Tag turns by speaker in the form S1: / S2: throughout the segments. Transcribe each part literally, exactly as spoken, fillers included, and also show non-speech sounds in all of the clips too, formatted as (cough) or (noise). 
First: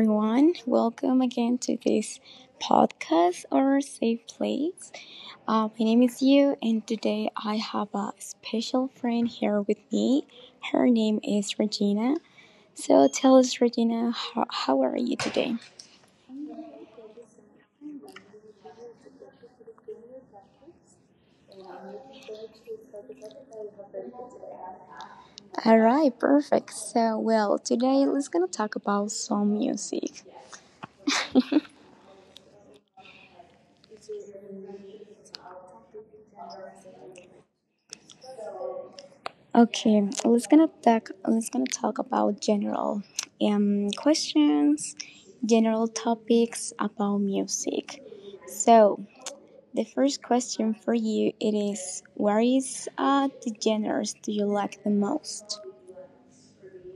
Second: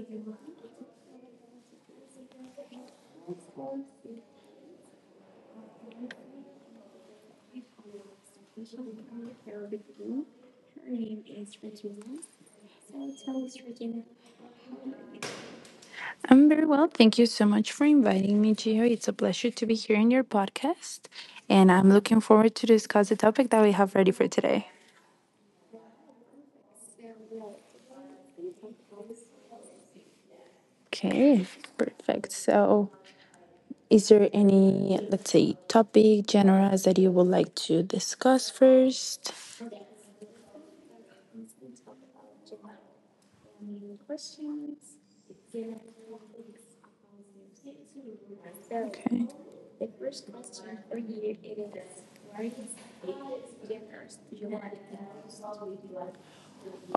S1: everyone. Welcome again to this podcast or safe place. Uh, my name is Yu, and today I have a special friend here with me. Her name is Regina. So tell us, Regina, how, how are you today?
S2: I'm very well. Thank you so much for inviting me, Gio. It's a pleasure to be here in your podcast, and I'm looking forward to discuss the topic that we have ready for today.
S1: All right, perfect. So, well, today let's gonna talk about some music.
S2: Okay, perfect. So, is there any, let's say, topic, genres that you would like to discuss first?
S1: Okay, let's gonna talk. Let's gonna talk about general um questions, general topics about music. So
S2: Okay.
S1: the first question for you it is: What is uh, the genres do you like the most?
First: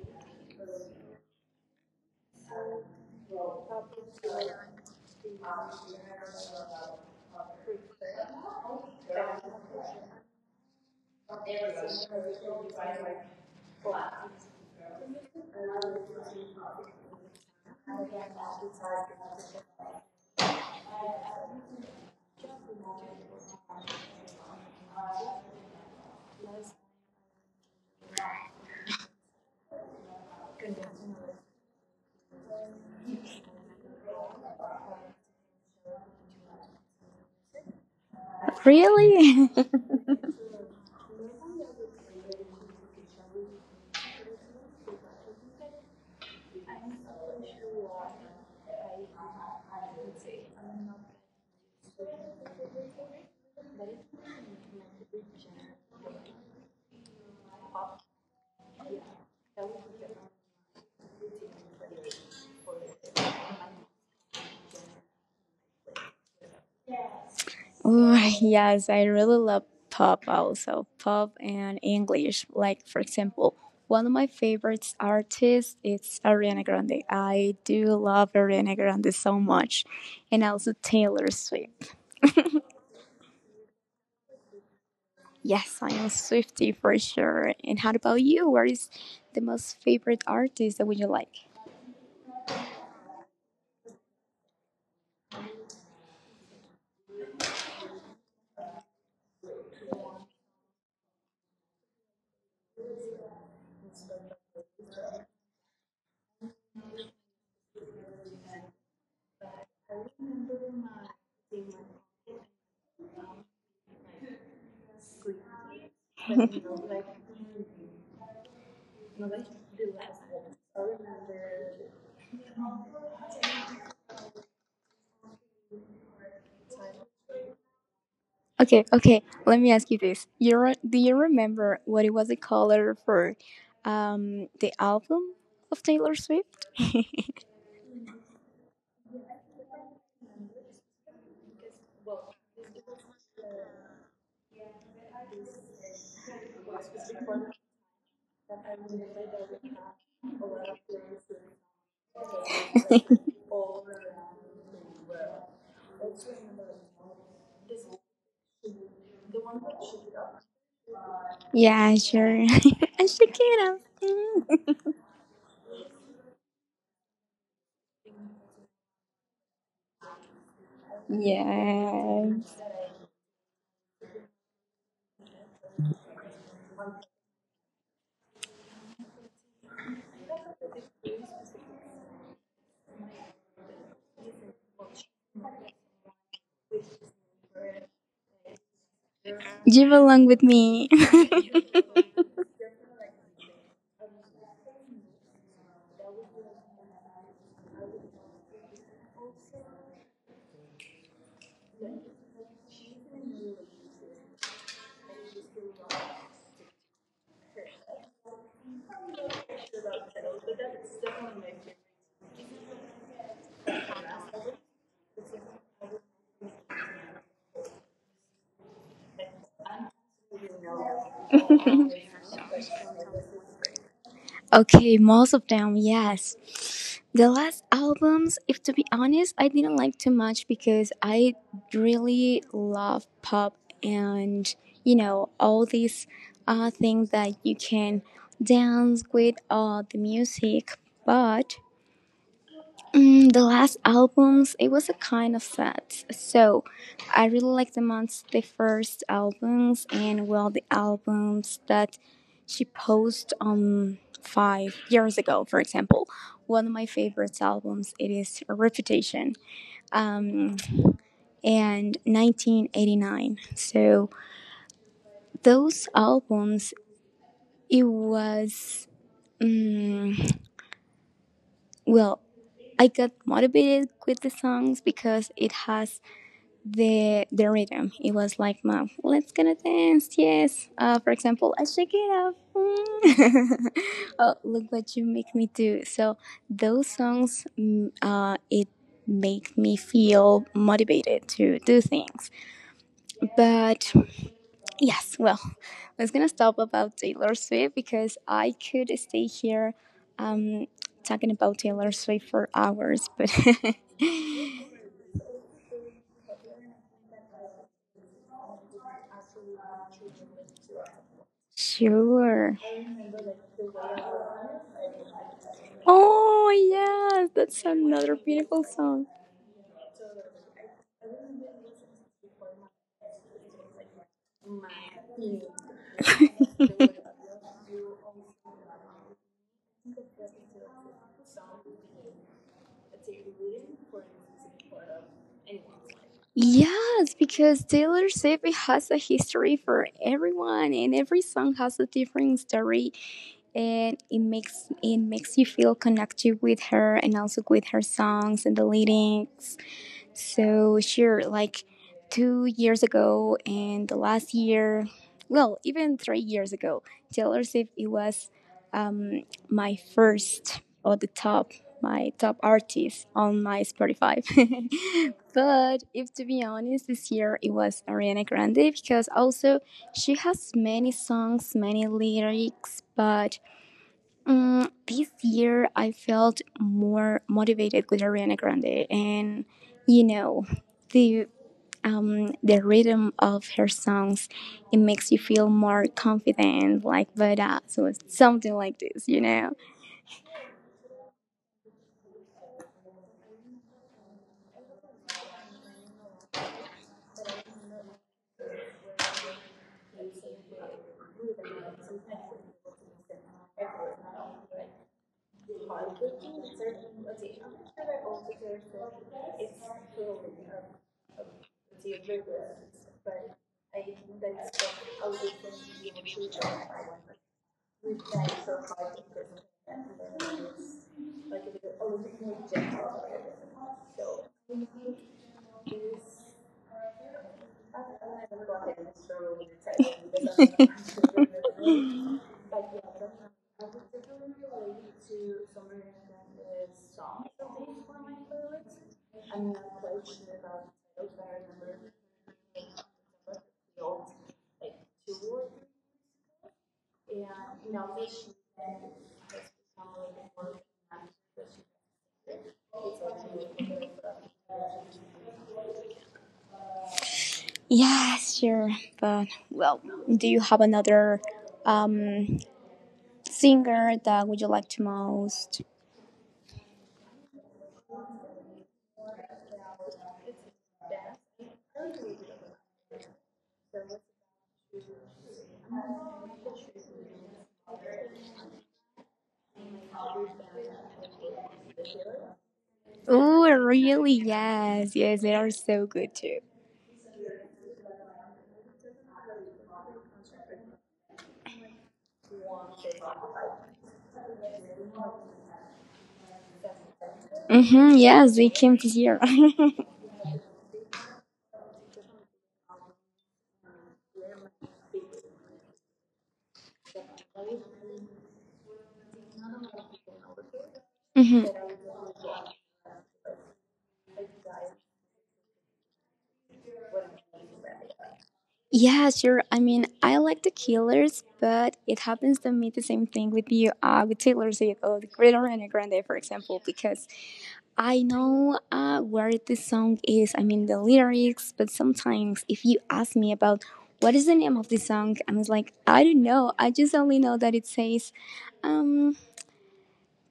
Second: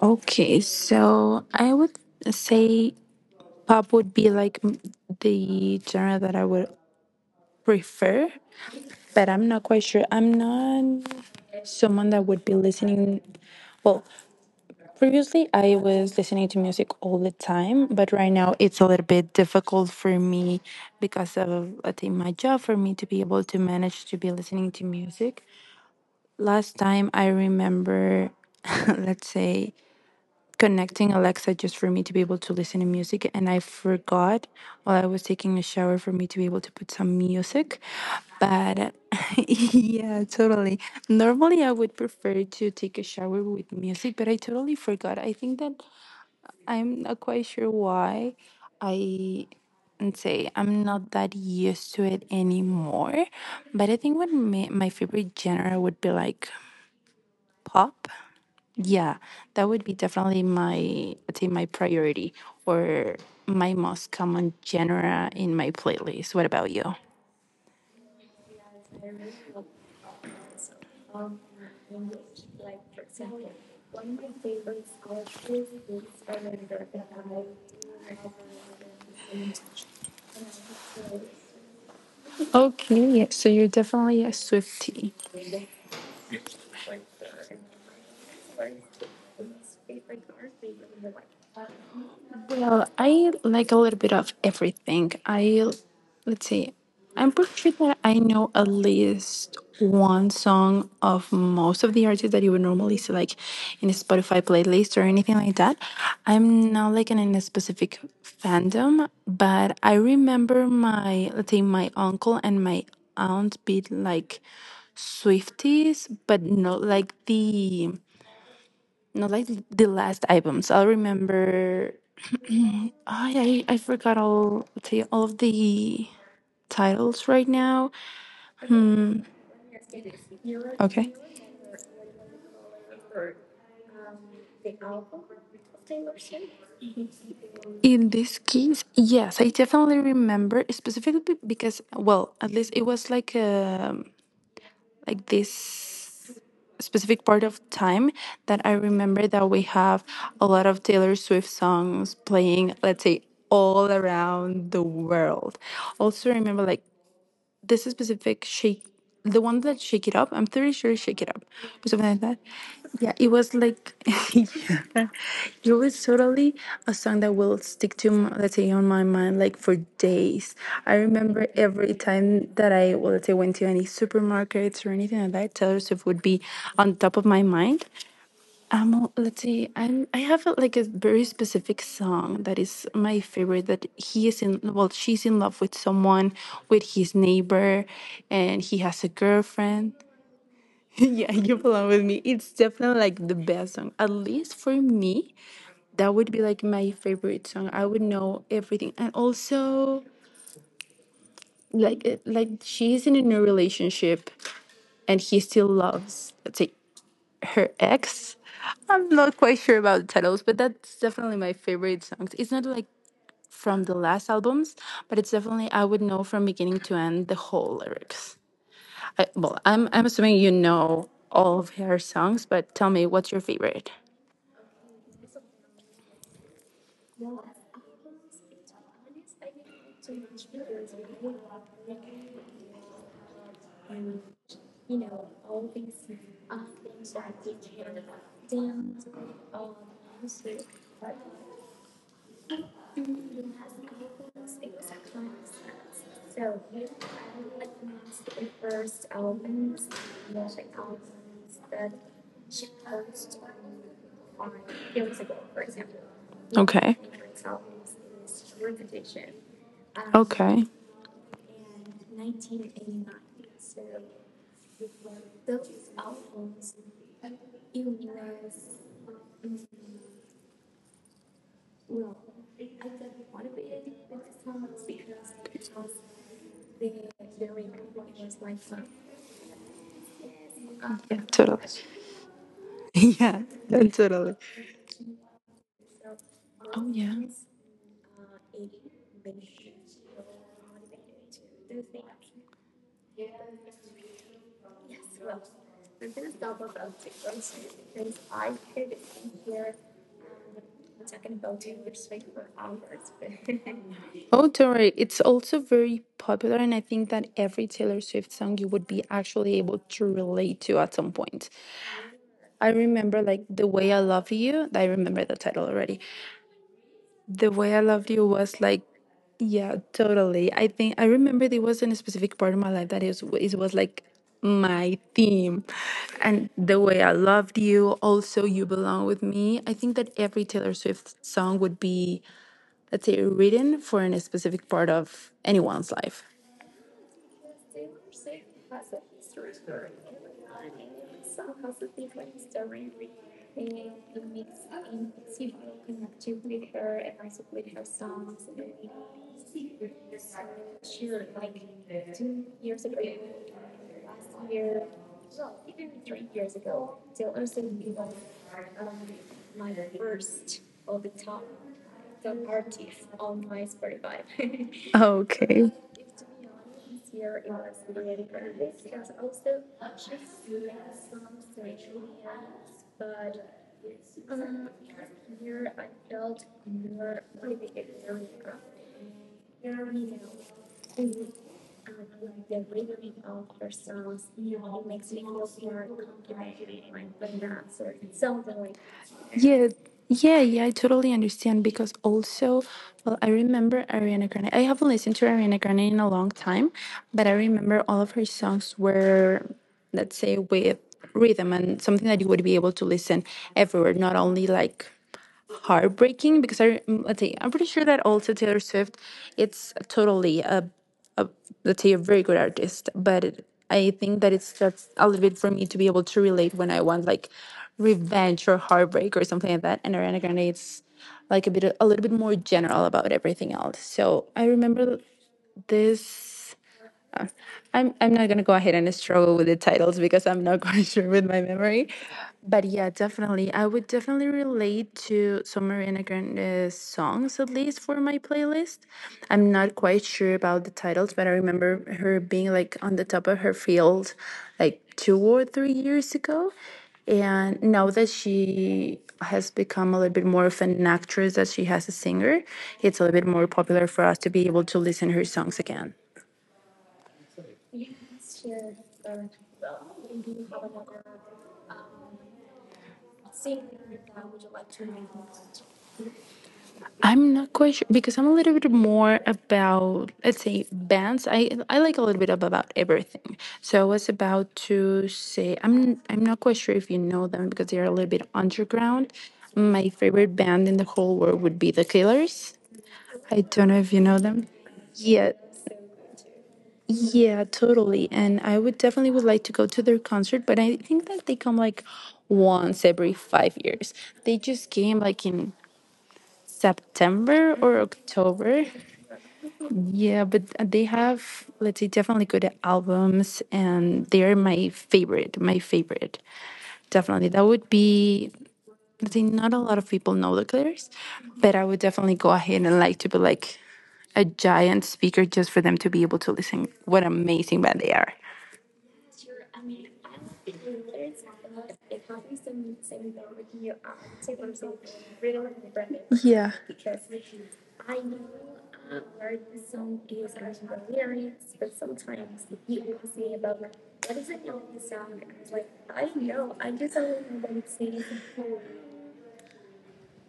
S2: Okay, so I would say pop would be like m- the genre that I would prefer. But I'm not quite sure. I'm not someone that would be listening. Well, previously I was listening to music all the time, but right now it's a little bit difficult for me because of I think my job for me to be able to manage to be listening to music. Last time I remember, (laughs) let's say, connecting Alexa just for me to be able to listen to music, and I forgot while I was taking a shower for me to be able to put some music, but (laughs)
S1: Really? (laughs)
S2: Yeah, totally. Normally, I would prefer to take a shower with music, but I totally forgot. I think that I'm not quite sure why I and say I'm not that used to it anymore. But I think what my, my favorite genre would be like pop. Yeah, that would be definitely my, I'd say my priority or my most common genre in my playlist. What about you?
S1: Ooh, (laughs) yes, I really love pop also. Pop and English. Like for example, one of my favorite artists is Ariana Grande. I do love Ariana Grande so much. And also Taylor Swift.
S2: Okay, yeah, so you're definitely a Swiftie.
S1: Yes, I am Swiftie for sure. And how about you? What is the most favorite artist that would you like?
S2: Well, I like a little bit of everything. I Let's see. I'm pretty sure that I know at least one song of most of the artists that you would normally see like in a Spotify playlist or anything like that. I'm not like in a specific fandom, but I remember my let's say my uncle and my aunt be like Swifties, but not like the not like the last albums. I'll remember I I, forgot all the, all of the titles right now.
S1: Okay, okay. Let me ask you this. You re- do
S2: Okay.
S1: you remember what it was the color for um the album of Taylor Swift?
S2: In this case, yes, I definitely remember specifically be- because, well, at least it was like um like this specific part of time that I remember that we have a lot of Taylor Swift songs playing,
S1: (laughs)
S2: let's say, all around the world. Also, remember like this specific shake, the one that Shake It Up. I'm pretty sure Shake It Up or
S1: Yeah,
S2: something like
S1: sure. (laughs)
S2: that.
S1: And am
S2: Yeah, it was
S1: Shakira.
S2: like (laughs)
S1: Mm.
S2: yeah, it was totally a song that will stick to m- let's say on my mind like for days. I remember every
S1: Yeah.
S2: time that I well, let's say went to any supermarkets or anything like that, Taylor Swift would be on top of my mind. Um, well, let's say I I have a, like a very specific song that is my favorite. That he is in well, she's in love with someone, with his neighbor, and he has a
S1: Jib
S2: girlfriend.
S1: along with me.
S2: Yeah, (laughs) you belong with me. It's definitely like the best song. At least for me, that would be like my favorite song. I would know everything. And also like uh, like she's in a new relationship and he still loves let's say her ex. I'm not quite sure about the titles, but that's definitely my favorite songs. It's not like from the last albums, but it's definitely I would know from beginning to end the whole lyrics. I, well, I'm I'm assuming you know all of her songs, but tell me, what's your favorite?
S1: (laughs) Okay, most of them, yes. The last albums, if to be honest, I didn't like too much because I really love pop and, you know, all these uh, things that you can dance with all the music. But mm, the last albums, it was a kind of sad. So, I really like the months the first albums and well the albums that she posted um five years ago, for example. One of my favorite albums it is Reputation, um, and nineteen eighty-nine. So those albums, it was mm well. I got motivated with the songs because it has the the rhythm. It was like, mom, let's gonna dance. Yes. Uh, for example, I shake it up.
S2: (laughs) Yeah,
S1: Mm. (laughs) Oh,
S2: totally.
S1: look what you make me do. So those songs, mm, uh, it make me feel motivated to do things. But yes, well, I was gonna stop about Taylor Swift because I could stay here, um, talking about Taylor Swift for hours. But (laughs)
S2: Oh, do It's also very popular, and I think that every Taylor Swift song you would be actually able to relate to at some point.
S1: sure.
S2: I remember like The Way I Love You. I remember the title already.
S1: Oh yes,
S2: The
S1: that's
S2: Way I Love
S1: another
S2: You was
S1: beautiful
S2: like
S1: song.
S2: yeah, totally. I think I remember there wasn't a specific part of my life that is it was like my theme. And The Way I Loved You, also You Belong With Me. I think that every Taylor Swift song would be, let's say, written for a specific part of anyone's life.
S1: Yes, because Taylor Swift has a history for everyone, and every song has a different story, and it makes it makes you feel connected with her and also with her songs and the lyrics. So sure, like two years ago and the last year, well, even three years ago, Taylor Swift it was um, my first or the top my top artist on my Spotify. (laughs)
S2: Okay.
S1: But if to be honest, this year it was Ariana Grande because also she has many songs, many lyrics, but mm, this year, I felt more motivated with Ariana Grande, and you know, the um, the rhythm of her songs, it makes you feel more confident, like badass, so something like this, you know.
S2: Yeah, yeah, yeah, I totally understand because also, well, I remember Ariana Grande. I haven't listened to Ariana Grande in a long time, but I remember all of her songs were, let's say, with rhythm and something that you would be able to listen everywhere, not only like heartbreaking, because I mm, let's say I'm pretty sure that also Taylor Swift it's totally a a, let's say a very good artist, but I think that it's just a little bit for me to be able to relate when I want like revenge or heartbreak or something like that. And Ariana Grande, it's like a bit a little bit more general about everything else. So I remember this, uh, I'm I'm not gonna go ahead and struggle with the titles because I'm not (laughs) quite sure with my memory. But yeah, definitely, I would definitely relate to some Mariana Grande's songs at least for my playlist. I'm not quite sure about the titles, but I remember her being like on the top of her field, like two or three years ago. And now that she has become a little bit more of an actress that she has a singer, it's a little bit more popular for us to be able to listen her songs again.
S1: Yeah, sure, but well, do you have another um, singer that would you like to most?
S2: I'm not quite sure because I'm a little bit more about let's say bands. I I like a little bit of about everything. So I was about to say I'm I'm not quite sure if you know them because they are a little bit underground. My favorite band in the whole world would be The Killers. I
S1: Oh,
S2: don't know if you
S1: really?
S2: know them.
S1: Yes, yes,
S2: Yeah,
S1: they are so good too.
S2: yeah, totally. And I would definitely would like to go to their concert, but I think that they come like once every five years. They just came like in September or
S1: Mm-hmm, yes, they
S2: October.
S1: came this year. (laughs)
S2: Yeah, but they have, let's say, definitely good albums, and they're my favorite. My favorite, definitely. That would be, let's say, not a lot of people know The Clears,
S1: Mhm.
S2: but I would definitely go ahead and like to be like a giant speaker just for them to be able to listen. What amazing band they are.
S1: Yeah, sure. I mean, I like the Killers, but it happens to me the same thing with you, uh, with Taylor Swift or the Great Ariana Grande, for
S2: Yeah.
S1: example, because I know uh, where this song is. I mean, the lyrics, but sometimes if you ask me about what is the name of this song, I'm just like, I don't know. I just only know that it says, um,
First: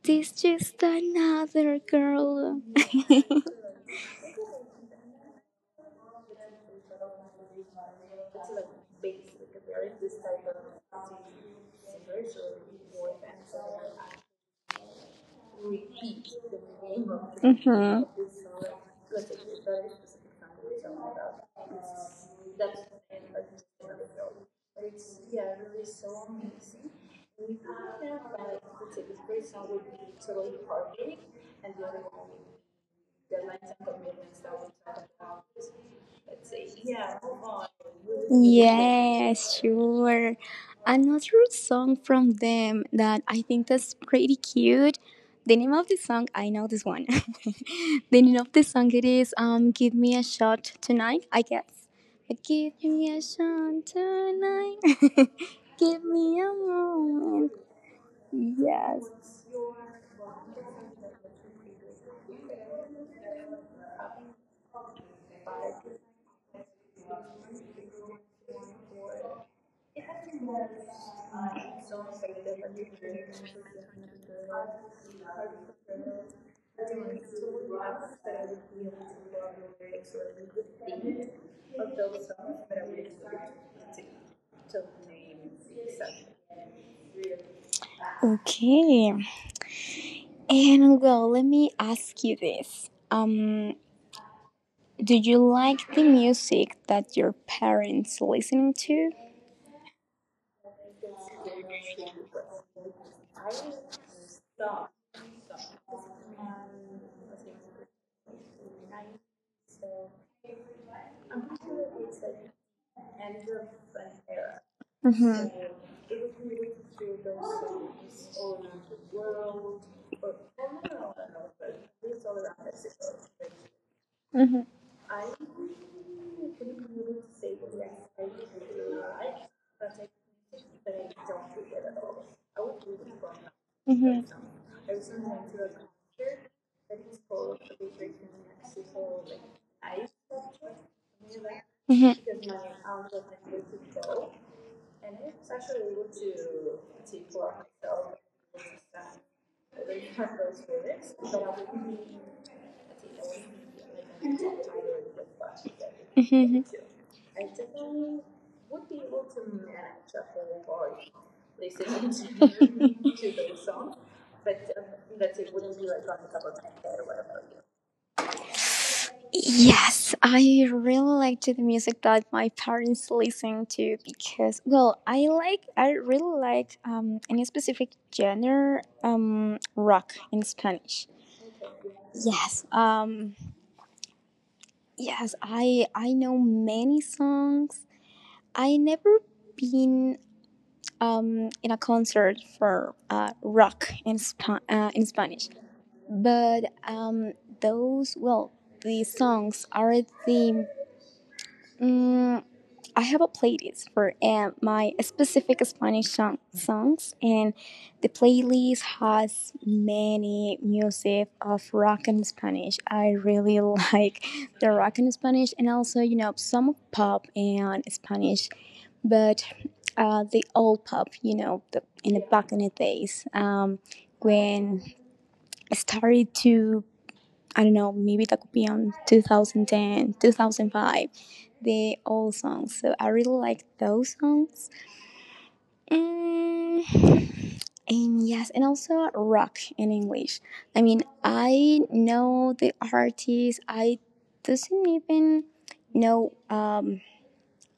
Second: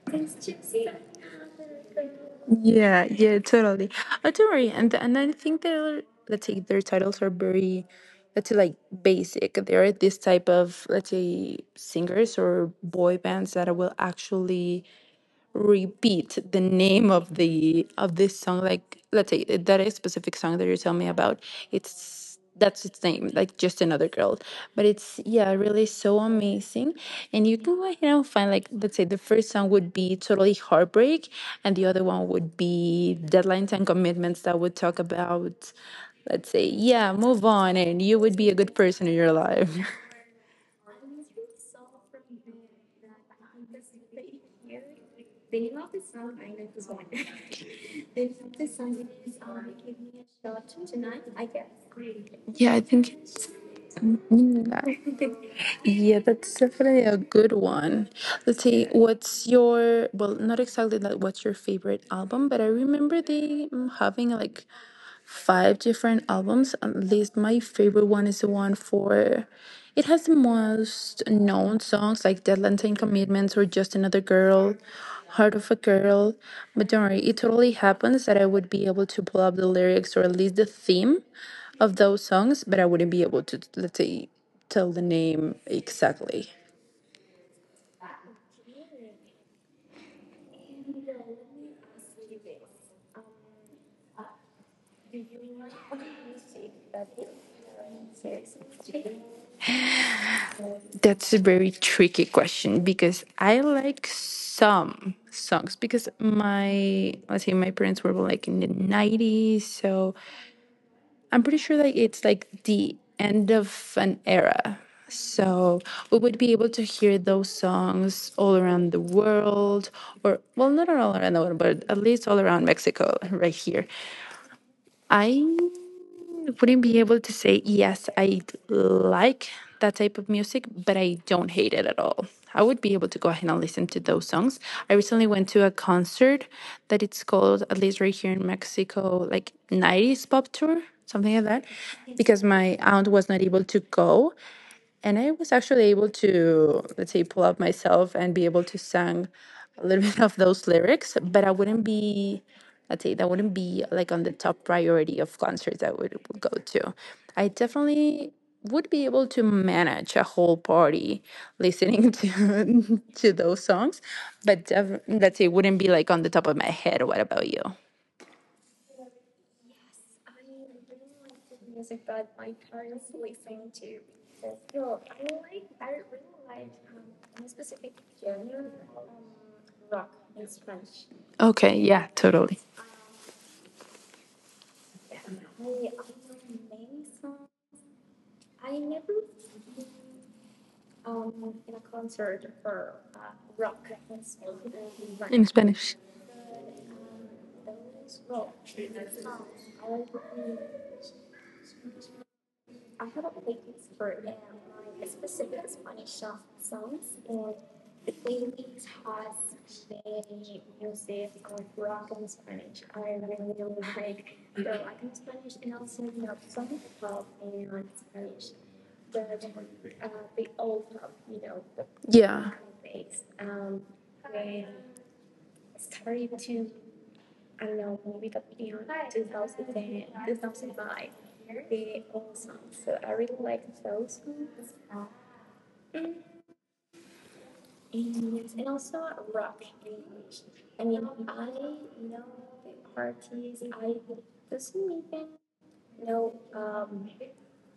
S1: "This just another girl."
S2: Yeah, yeah,
S1: (laughs)
S2: totally. Oh, don't worry. And and I think their let's say their titles are very let's say like basic. There are this type of let's say singers or boy bands that will actually repeat the name of the
S1: Hmm.
S2: of this song, like let's say that is specific song that you're telling me about, it's that's its name, like Just Another Girl, but it's, yeah, really so amazing. And you can go ahead and find like let's say the first song would be totally heartbreak, and the other one would be Deadlines and Commitments, that would talk about let's say, yeah, move on and you would be a good person in your
S1: Yes,
S2: life.
S1: sure. Another song from them that I think that's pretty cute. The name of the song, I know this one. (laughs) The name of the song it is um Give Me a Shot Tonight, I guess. But
S2: (laughs) Yeah,
S1: give
S2: I think.
S1: me a shot
S2: mm,
S1: tonight. (laughs) Give
S2: Yeah,
S1: me a
S2: that's definitely a
S1: moment.
S2: good one. Let's see,
S1: Yes.
S2: what's your, well, not exactly like what's your favorite album, but I remember they um, having like five different albums. At least my favorite one is the one for it has the most known songs like Deadline Commitments or Just Another Girl, Heart of a Girl. But don't worry, it totally happens that I would be able to pull up the lyrics or at least the theme of those songs, but I wouldn't be able to let's say tell the name exactly.
S1: Okay. And well, let me ask you this. Um do you like the music that your parents listening to?
S2: That's a very tricky question because I like some songs because my let's say my parents were born like in the nineties, so I'm pretty sure like it's like the end of an era.
S1: Mm-hmm.
S2: So we would be able to hear those songs all around the world, or well, not all around the world, but at least all around Mexico right here.
S1: Mm-hmm.
S2: I wouldn't be able to say yes, I like that type of music, but I don't hate it at all. I would be able to go ahead and listen to those songs. I recently went to a concert that it's called, at least right here in Mexico, like nineties pop tour, something like that, because my aunt was not able to go. And I was actually able to, let's say, pull up myself and be able to sing a little (laughs) bit of those lyrics, but I wouldn't be, let's say, that wouldn't be like on the top priority of concerts I would, would go
S1: Mm-hmm.
S2: to. I definitely would be able to manage a whole party listening (laughs) to to those songs, but def- let's say, wouldn't be like on the top of my head. What about you?
S1: Yes, I really like to the music that my parents listen to because, well, I like, I really like um, any specific genre, um, rock in Spanish.
S2: Okay, yeah, totally.
S1: Yes, um, yes, I I know many songs. I never been um, in a concert for uh, rock in, Spa- uh, in
S2: In
S1: Spanish.
S2: Spanish.
S1: But um, those, well, the songs are the. Mm I have a playlist for uh, my specific Spanish song- songs, and the playlist has many music of rock and Spanish. I really (laughs) like the rock and Spanish, and also you know some pop and Spanish, but uh, the old pop, you know, the, in the
S2: Yeah.
S1: back in the days um, when I started to I don't know, maybe that could be on two thousand ten, the old songs. So I really like those songs. Mm, and yes, and also rock in English. I mean, I know the artists. I doesn't even know um,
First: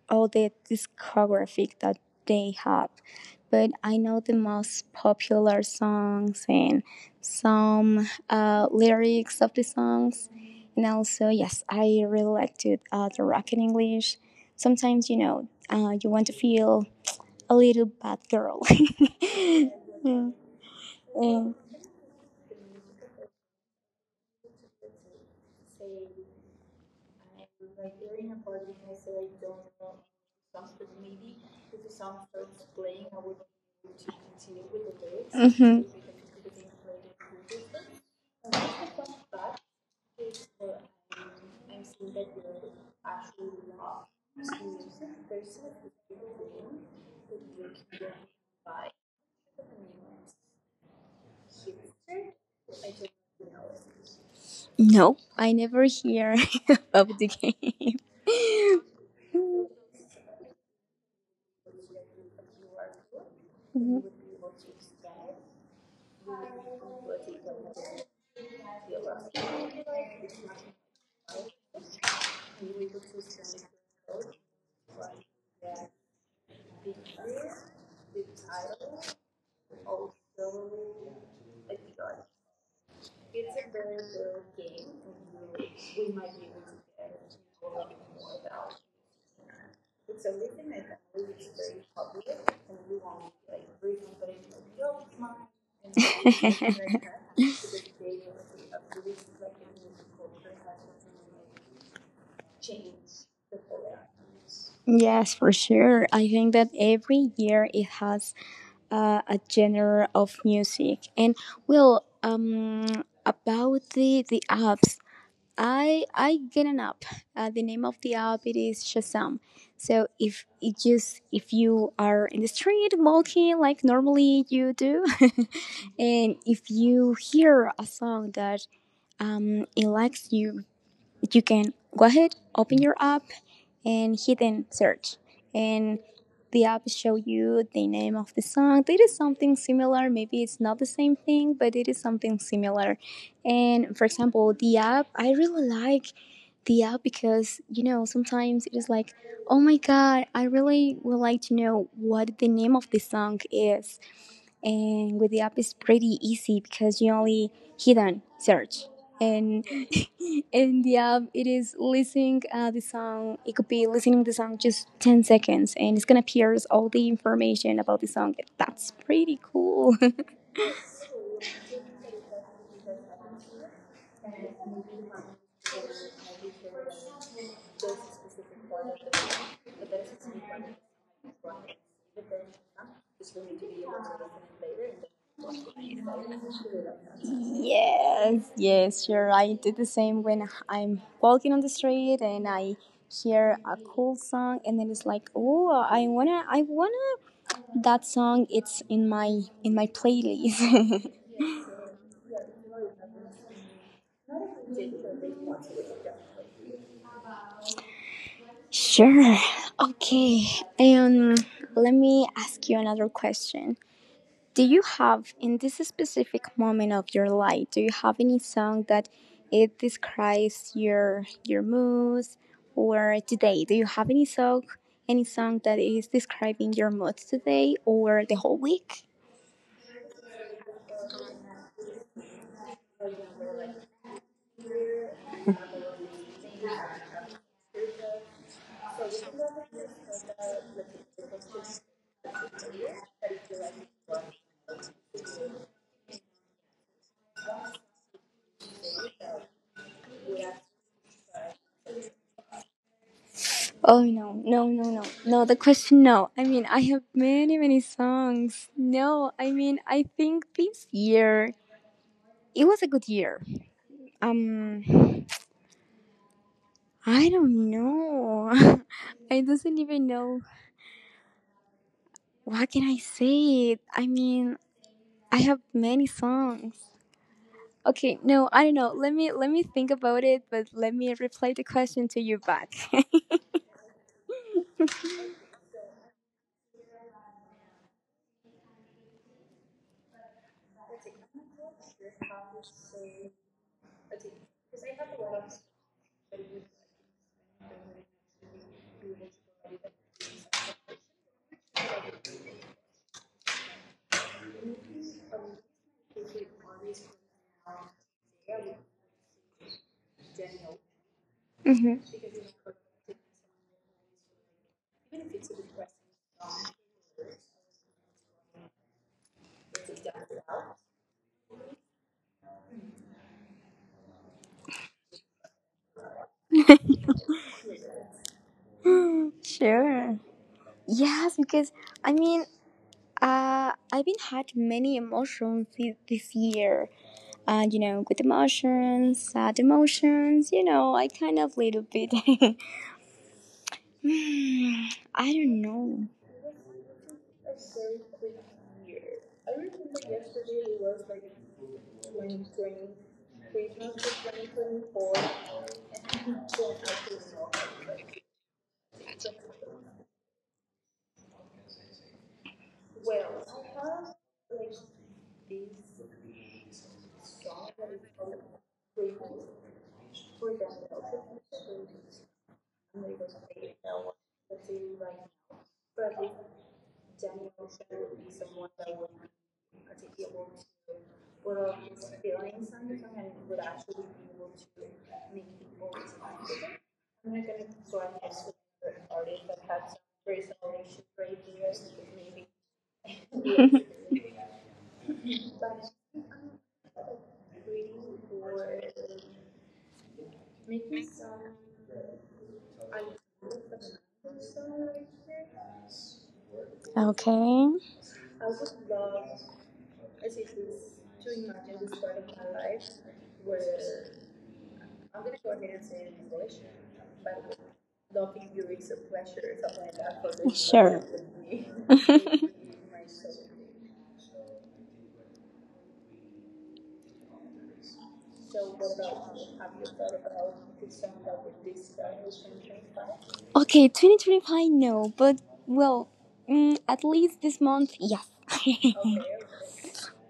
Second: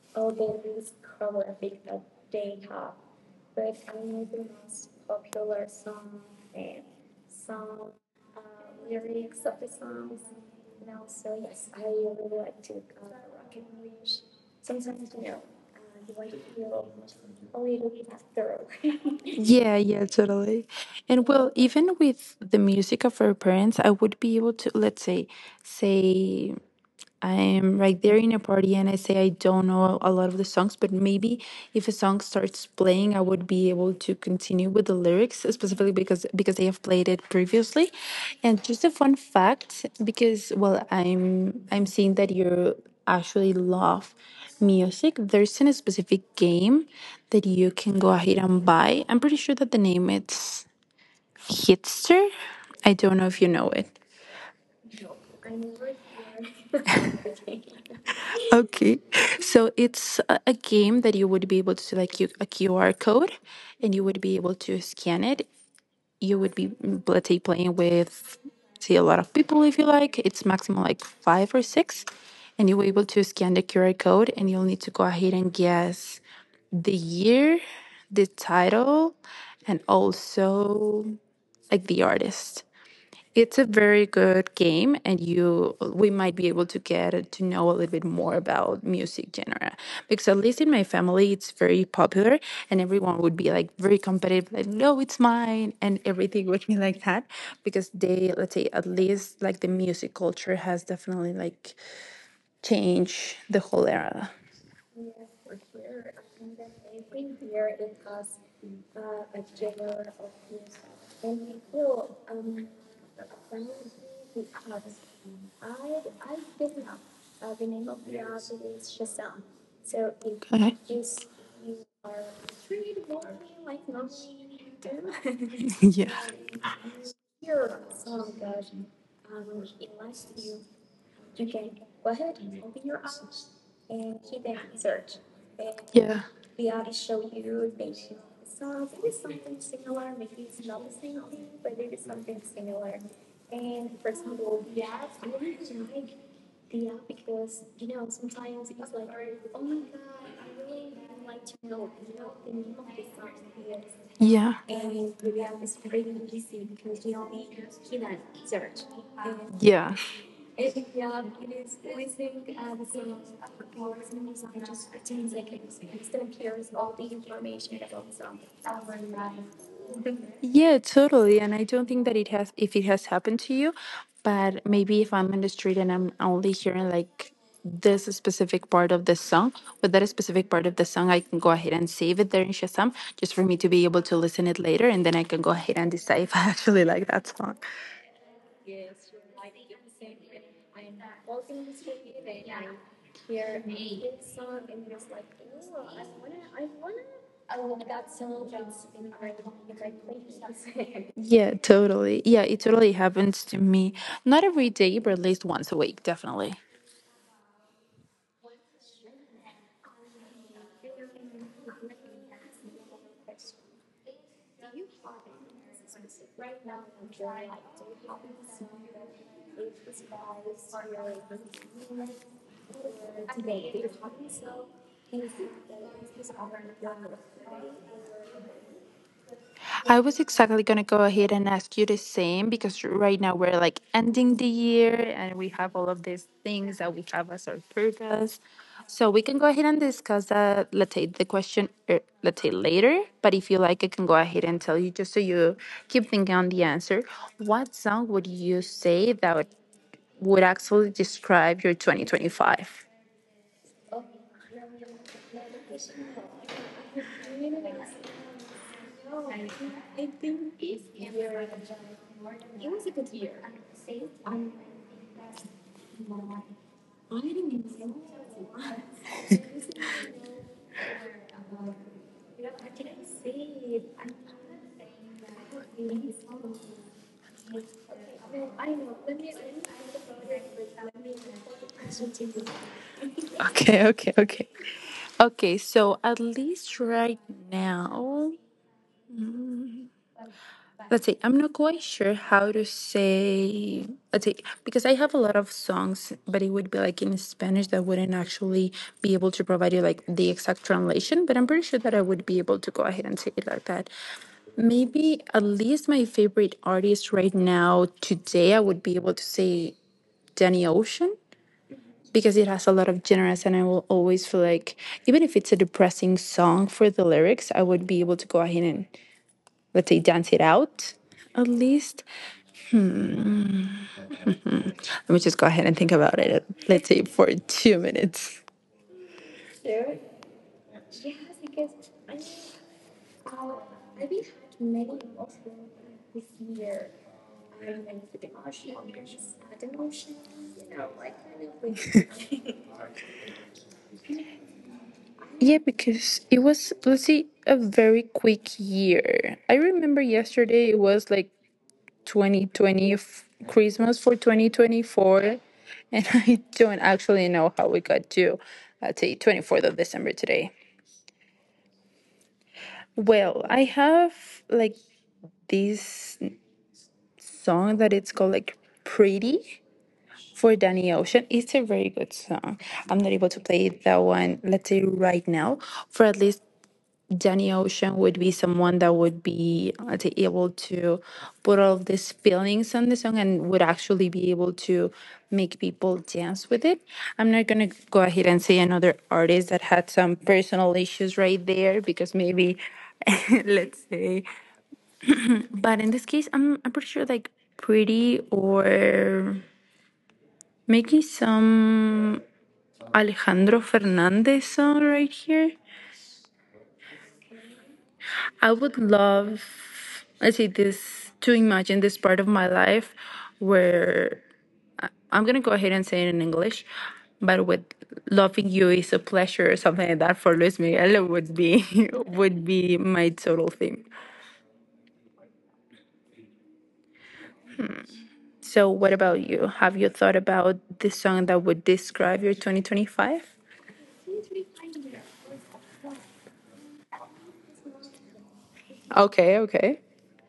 S1: all the discographic that they have. But I know the most popular songs and some uh, lyrics of the songs. And also, yes, I really like to uh, the rock in English. Sometimes, you know, uh, you want to feel a little bad girl. (laughs)
S2: (laughs) Yeah, yeah,
S1: Yeah.
S2: totally. And well,
S1: And-
S2: even with the music of our parents, I would be able to, let's say, say I'm right there in a party and I say I don't know a lot of the songs, but maybe if a song starts playing, I would be able to continue with the lyrics
S1: Mhm.
S2: specifically because because they have played it previously. And just a fun fact, because well, I'm I'm seeing that you actually love music. There's a specific game that you can go ahead and buy. I'm pretty sure that the name it's Hitster. I don't know if you know it.
S1: No, I never hear (laughs) of the game.
S2: Okay, so it's a, a game that you would be able to like you, a Q R code,
S1: (laughs)
S2: and you
S1: Mhm.
S2: would be able to scan it. You would be mm, let's say playing with say a lot of people if you like. It's maximum like five or six, and you were able to scan the Q R code, and you'll need to go ahead and guess the year, the title, and also like the artist. It's a very good game, and you we might be able to get to know a little bit more about music genre because at least in my family it's very popular, and everyone would be like very competitive, like no, it's mine, and everything would be like that because they, let's say, at least like the music culture has definitely like
S1: (laughs)
S2: changed the whole era.
S1: Yes, for sure. I think that every year it has uh, a genre of music. And well, um, about the the apps, I I get an app. Uh, the name of the app it is Shazam. So if
S2: Okay.
S1: it just if you are in the street walking like normally you do, (laughs)
S2: (laughs) yeah.
S1: and if you hear a song that um it likes you, you can go ahead open your app and hidden search and
S2: Yeah.
S1: the app show you the name of the song, it is something similar, maybe it's not the same thing but it is something similar. And for example, the app, I really like the app because you know sometimes it is like, oh my god, I really would like to know what the name of the song is.
S2: Yeah.
S1: And with the app it's pretty easy because you only hit on search and
S2: Yeah.
S1: (laughs) in the app it is listening uh, the song, it could be listening the song just ten seconds and it's gonna appear all the information about the song. That's pretty cool.
S2: Yeah, totally. And I don't think that it has, if it has happened to you, but maybe if I'm in the street and I'm only hearing like this specific part of the song, with that specific part of the song, I can go ahead and save it there in Shazam just for me to be able to listen it later. And then I can go ahead and decide if I (laughs) actually like that
S1: (laughs)
S2: song.
S1: Yes, yes, sure, I did the same when I'm walking on the street and I hear a cool song and then it's like, oh, i wanna I wanna that song, it's in my in my playlist. (laughs)
S2: Yeah, totally. Yeah, it totally happens to me. Not every day, but at least once a week, definitely.
S1: Sure. Okay. And let me ask you another question. Do you have, in this specific moment of your life, do you have any song that it describes your your moods or today? Do you have any song, any song that is describing your moods today or the whole week?
S2: I was exactly going to go ahead and ask you the same because right now we're like ending the year and we have all of these things that we have as our purpose. So we can go ahead and discuss that, let's say the question, er, let's say later. But if you like, I can go ahead and tell you just so you keep thinking on the answer. What song would you say that would, would actually describe your twenty twenty-five?
S1: Oh no, no, no, no, no. The question, no. I mean, I have many, many songs. No, I mean, I think this year it was a good year. Um, (sighs) I don't know. (laughs) I doesn't even know. What can I say? I mean, I have many songs. Okay, no, I don't know. Let me let me think about it, but let me replay the question to you back. (laughs)
S2: Okay, okay, okay. Okay, so at least right now. Let's see. I'm not quite sure how to say. Let's see, because I have a lot of songs, but it would be like in Spanish that wouldn't actually be able to provide you like the exact translation. But I'm pretty sure that I would be able to go ahead and say it like that. Maybe at least my favorite artist right now today, I would be able to say Danny Ocean
S1: Mhm.
S2: because it has a lot of generous and I will always feel like even if it's a depressing song for the lyrics, I would be able to go ahead and, let's say, dance it out at least. Let me just go ahead and think about it, let's say, for two minutes.
S1: (gasps) Sure. Yes, because I mean, uh, I've been had many emotions thi- this year. Uh, you know, good emotions, sad emotions. You know, I kind of little bit. (laughs) (sighs) Hmm, I
S2: Yeah,
S1: don't know.
S2: because it was, let's see, a very quick year. I remember yesterday it was like twenty twenty, f- Christmas for twenty twenty-four. And (laughs) I don't actually know how we got to, let's say, twenty-fourth of December today. Well, I have like this song that it's called like Pretty for Danny Ocean. It's a very good song. I'm not able to play that one, let's say right now. For at least Danny Ocean would be someone that would be, let's say, able to put all of these feelings on the song and would actually be able to make people dance with it. I'm not gonna go ahead and say another artist that had some personal issues right there because maybe, (laughs) let's say. But in this case, I'm I'm pretty sure like pretty or making some Alejandro Fernandez song right here.
S1: Okay.
S2: I would love, I see this, to imagine this part of my life where I'm gonna go ahead and say it in English, but with loving you is a pleasure or something like that for Luis
S1: Sure.
S2: Miguel would be, (laughs) would
S1: (laughs)
S2: be my total theme. So what about you? Have you thought about the song that would describe your twenty twenty-five?
S1: Okay, twenty twenty-five, no. But, well, mm, at least this month, yes.
S2: Okay,
S1: (laughs)
S2: okay.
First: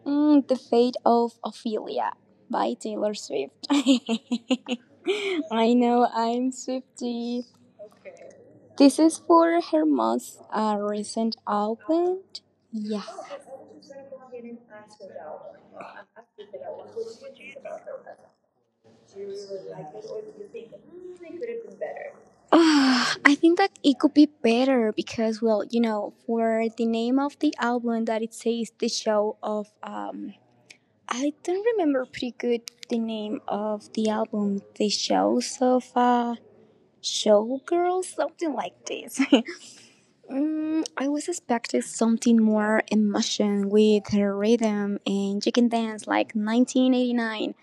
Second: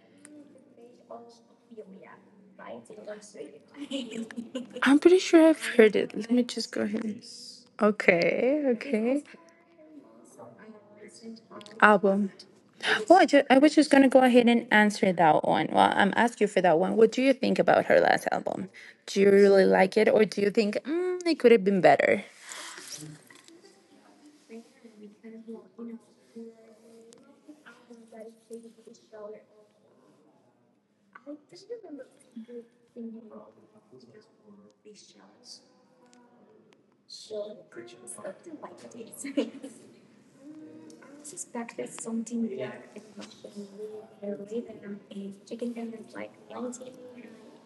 S1: Mm, the Fate of Ophelia by Taylor Swift. (laughs) I
S2: I'm pretty sure I've heard
S1: know,
S2: it. Let me
S1: I'm
S2: just go ahead.
S1: Swifty.
S2: Okay,
S1: This is
S2: okay.
S1: for her most uh, recent album.
S2: Album.
S1: Yes.
S2: Well, I, ju- I was just going to go ahead and answer that one. Well, I'm asking you for that one. What do you think about her last album? Do you really like it, or do you think mm, it could have been better?
S1: (sighs) Ah, I think that it could be better because, well, you know, for the name of the album that it says the show of um, I don't remember pretty good the name of the album, the shows of uh, showgirls, something like this. (laughs) Mm, I was expecting something more emotion with her rhythm and chicken dance like nineteen eighty-nine.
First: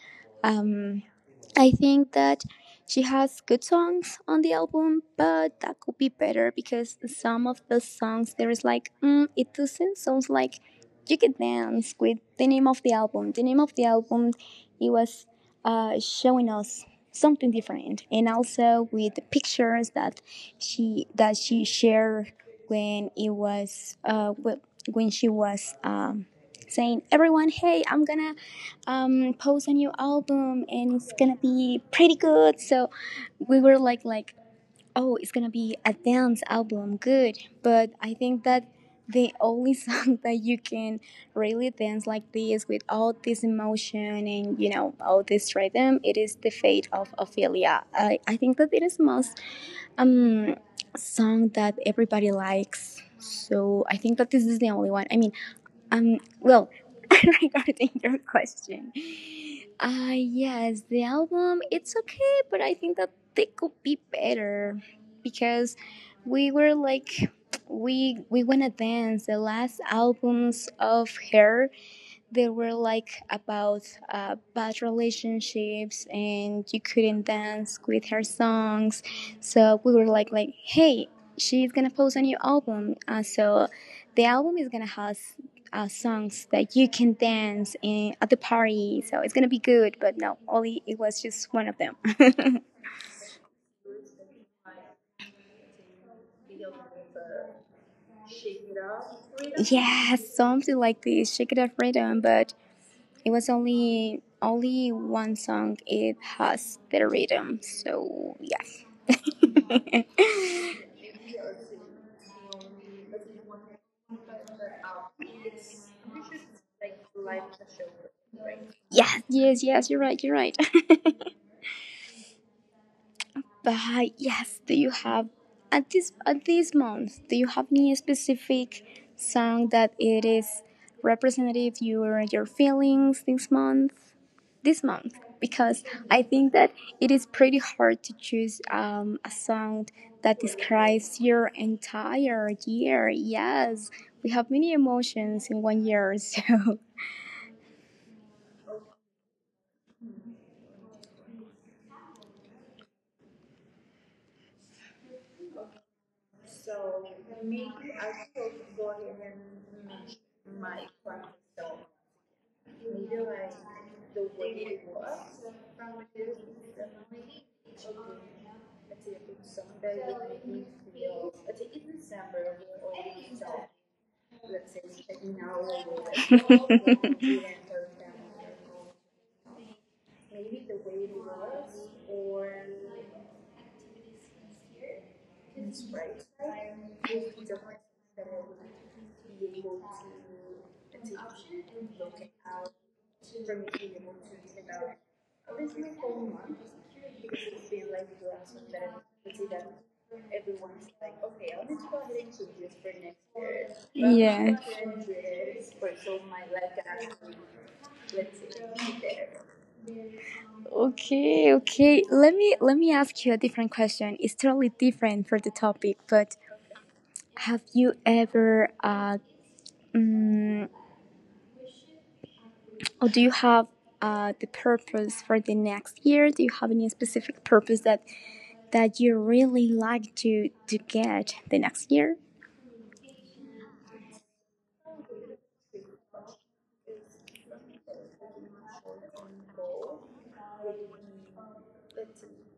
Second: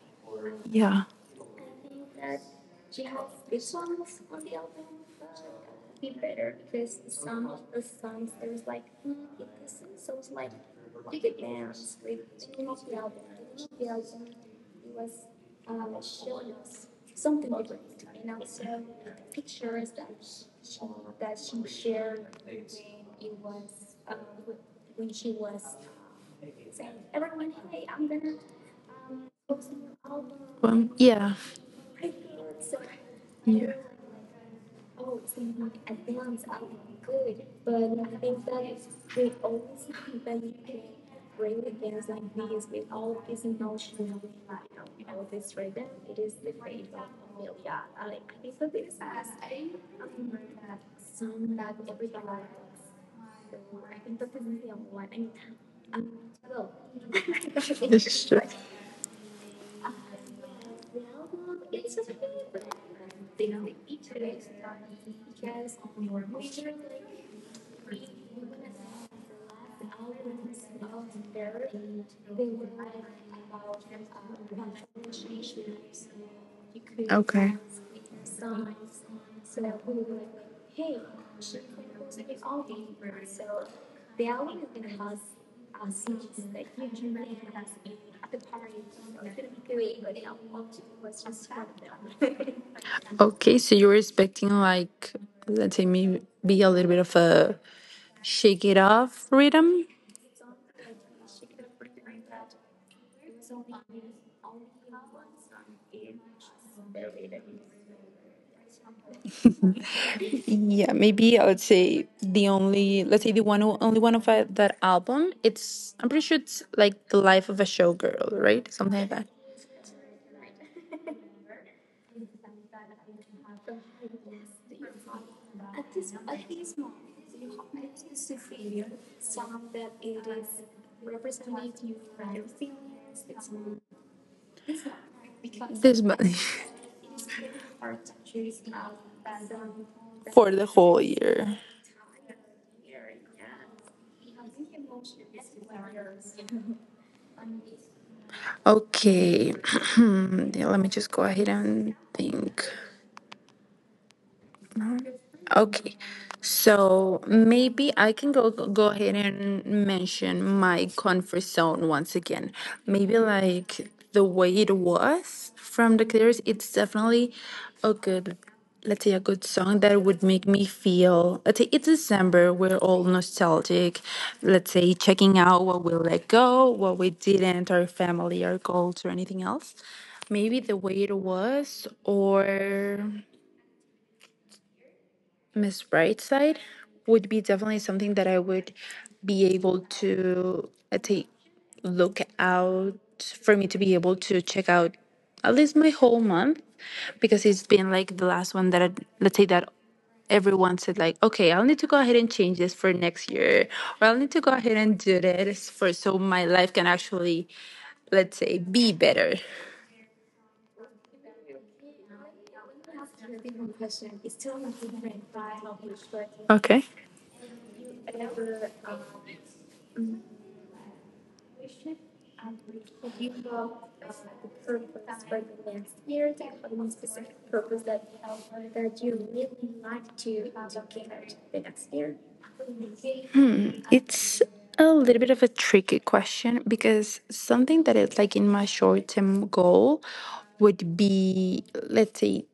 S1: Um,
S2: Yeah.
S1: I think that she has good songs on the album, but that could be better because some of the songs there is like, mm, it doesn't sound like you could dance with the name of the album. The name of the album, it was uh, showing us something different, and also with the pictures that she that she shared when it was uh, when she was um, saying everyone, hey, I'm gonna um post a new album
S2: Well,
S1: and it's gonna
S2: yeah.
S1: be pretty good. So we
S2: Yeah.
S1: were like like oh, it's gonna be a dance album good. But I think that the only (laughs) song that you can really dance like this with all this emotion and you know all this rhythm it is the Fate of Ophelia. i, I think that it is the most um song that everybody likes, so I think that this is the only one. I mean, um, well, (laughs) regarding
S2: This
S1: your
S2: is true.
S1: question, uh, yes, the album it's okay, but I think that they could be better because we were like we we wanna dance. The last albums of her, they were like about uh, bad relationships and you couldn't
S2: Okay.
S1: dance with her songs. So we were like like hey, she's gonna post a new album, uh, so the album is gonna have uh, songs that you can dance in at the party, so it's gonna be good. But no, only it was just one of them. (laughs)
S2: Okay, so you were expecting like, let's say, maybe be a little bit of a shake it off rhythm?
S1: Yeah, something like this shake it up rhythm, but it was only only one song. It has better rhythm. So yes, (laughs)
S2: Yeah, maybe I would say the only, let's say, the one o- only one of uh, that album. It's, I'm pretty sure it's like the life of a showgirl, right? Something like
S1: yes,
S2: that.
S1: yes, yes. You're right. You're right. (laughs) But yes, do you have at this at this month, do you have any specific song that it is representative your your feelings this month? this month because
S2: This
S1: I
S2: month
S1: think that it is pretty hard to choose um, a song
S2: (laughs)
S1: that
S2: for the whole
S1: describes your
S2: year.
S1: entire year. Yes, we have many emotions in one year, (laughs) so
S2: Okay, (clears throat) yeah, let me just go ahead and think. Okay, so maybe I can go go ahead and mention my comfort zone once again. Maybe like the way it was from the Clears, it's definitely a good, let's say, a good song that would make me feel. Let's say it's December, we're all nostalgic. Let's say checking out what we let go, what we didn't, our family, our goals, or anything else. Maybe the way it was, or Miss Brightside would be definitely something that I would be able to, let's say, look out for me to be able to check out at least my whole month because it's been like the last one that I, let's say that everyone
S1: Everyone's
S2: said
S1: like,
S2: like, okay,
S1: okay,
S2: I'll
S1: I'll
S2: need to
S1: just
S2: go
S1: go
S2: ahead
S1: ahead and
S2: and
S1: choose
S2: change
S1: this
S2: this
S1: for
S2: for
S1: next
S2: next
S1: year.
S2: year, or
S1: But
S2: I'll need to go ahead and
S1: yeah.
S2: do this
S1: For
S2: for so
S1: so my
S2: my life
S1: life can
S2: can
S1: actually,
S2: actually,
S1: let's
S2: let's say,
S1: say,
S2: be
S1: be there.
S2: better.
S1: Okay, okay. Let me let me ask you a different question. It's totally different for the topic, but
S2: Okay,
S1: have you ever uh, mm, or do you have uh, the purpose for the next year? Do you have any specific purpose that that you really like to to get the next year?
S2: it's a little bit of a tricky question because something that is like in my short term goal would be, let's say,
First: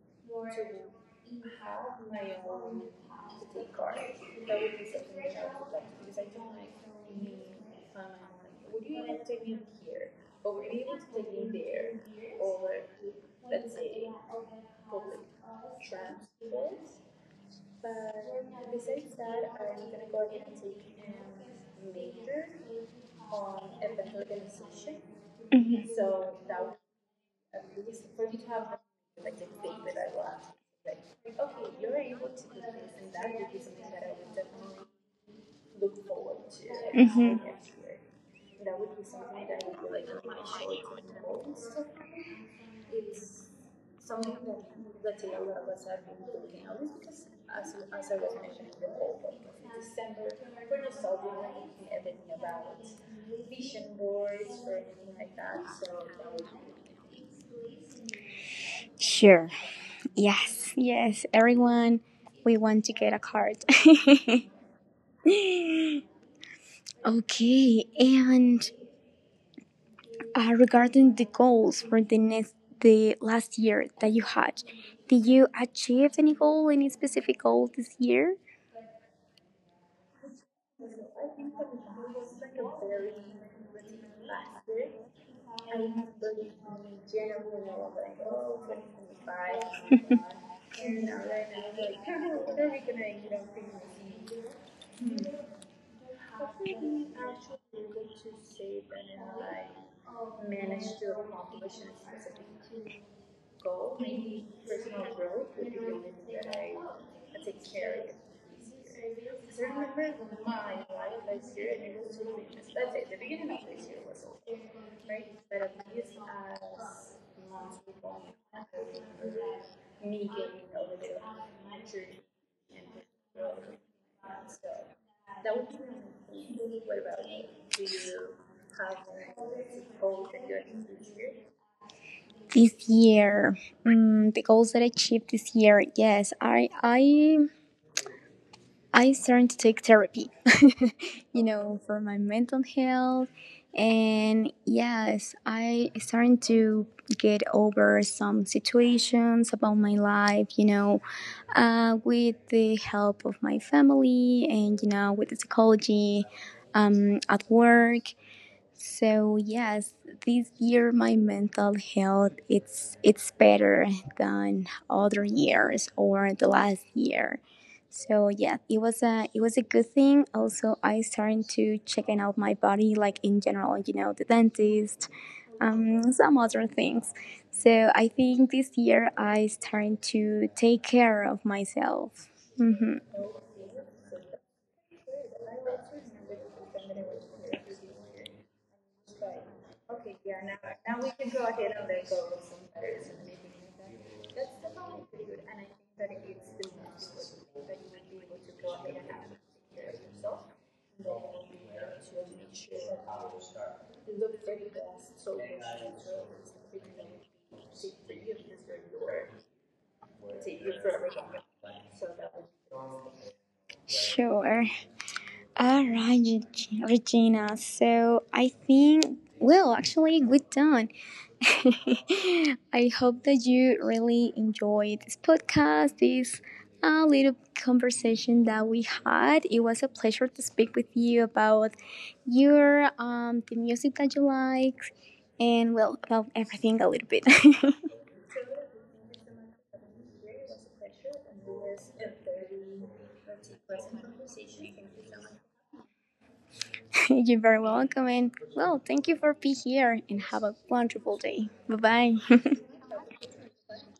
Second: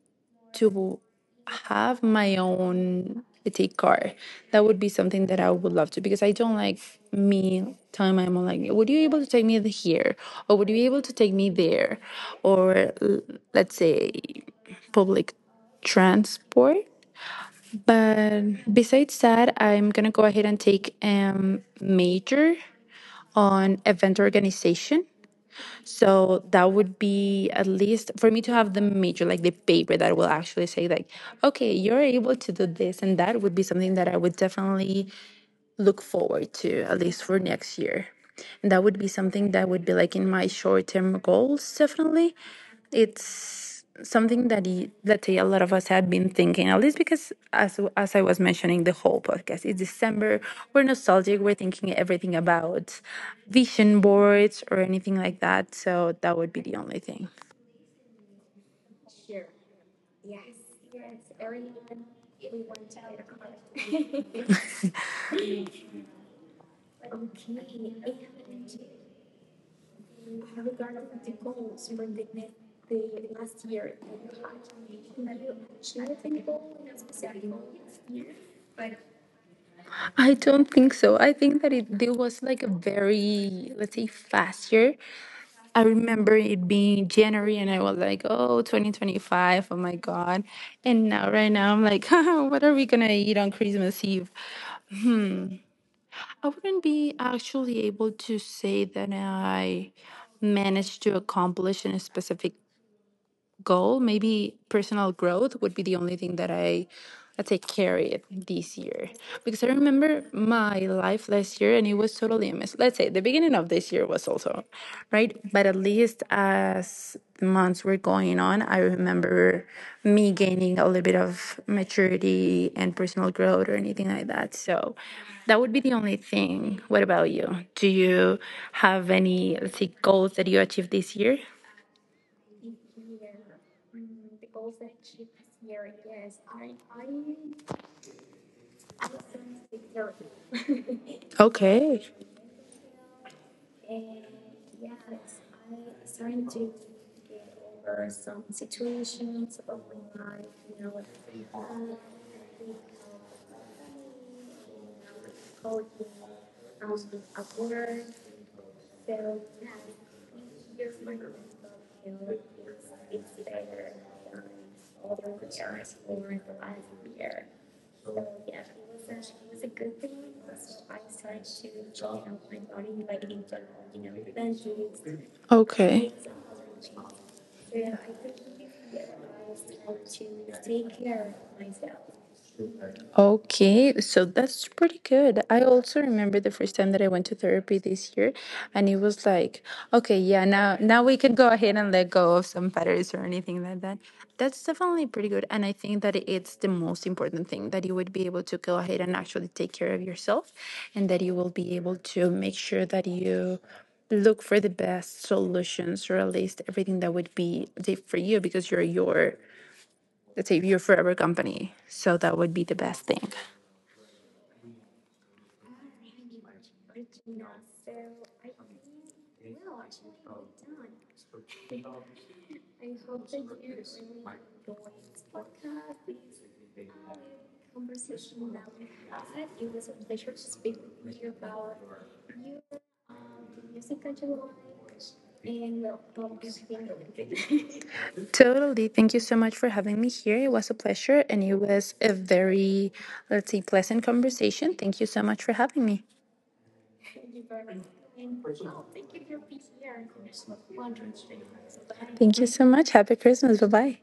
S2: to have my own, let's say, car. That would be something that I would love to because I don't like me telling my mom, like, would you be able to take me here? Or would you be able to take me there? Or l- let's say, public transport. But besides that, I'm gonna go ahead and take um major on event organization.
S1: Hmm.
S2: So that would be at least for me to have the major, like the paper that will actually say like, okay, you're able to do this, and that would be something that I would definitely look forward to at least
S1: Hmm.
S2: for next year, and that would be something that would be like in my short-term goals. Definitely it's something that y- let's say a lot of us have been thinking, at least because as as I was mentioning the whole podcast it's December, we're nostalgic, we're thinking everything about vision boards or anything like that. So that would be the only thing.
S1: Sure. Yes. Yes. Everyone, we want to get a card. (laughs) Okay. And uh, regarding the goals for the next the last year that you had, did you achieve any goal, any specific goal this year?
S2: I don't think so. I think that it there was like a very, let's say, fast year. I remember it being January and I was like, oh, twenty twenty-five, oh my God. And now, right now, I'm like, (laughs) what are we going to eat on Christmas Eve? I wouldn't be actually able to say that I managed to accomplish in a specific goal. Maybe personal growth would be the only thing that I, let's say, carried this year. Because I remember my life last year and it was totally a mess. Let's say the beginning of this year was also, right? But at least as the months were going on, I remember me gaining a little bit of maturity and personal growth or anything like that. So that would be the only thing. What about you? Do you have any, let's say, goals that you achieved this year?
S1: This year, mm, the goals that I achieved this year, yes, I I I started to take therapy, (laughs) you know,
S2: Okay.
S1: for my mental health, and yes, I started to get over some situations about my life, you know, uh, with the help of my family and you know with the psychology um, at work. So yes, this year my mental health it's it's better than other years or the last year. So yeah, it was a it was a good thing. Also, I started to checking out my body, like in general, you know, the dentist,
S2: Okay.
S1: um, some other things. So I think this year I started to take care of myself. Mm-hmm.
S2: Okay, so that's pretty good. I also remember the first time that I went to therapy this year, and it was like, okay, yeah, now now we can go ahead and let go of some patterns or anything like that. That's definitely pretty good, and I think that it's the most important thing that you would be able to go ahead and actually take care of yourself, and that you will be able to make sure that you look for the best solutions or at least everything that would be safe for you because you're your, let's say, your forever company. So that would be the best thing.
S1: Sure. All right, Regina. So I think, well, actually, we're done. (laughs) I hope that you really enjoyed this podcast, this uh, little conversation that we had. It was a pleasure to speak with you about your um, the music that you like, and well, about everything a little bit. (laughs)
S2: Totally. Thank you so much for having me here. It was a pleasure and it was a very, let's say, pleasant conversation. Thank you so much for having me.
S1: You're very welcome, and well, thank you for being here, and have a wonderful day. Bye bye.
S2: Thank you so
S1: (laughs)
S2: much. Happy Christmas. Bye bye.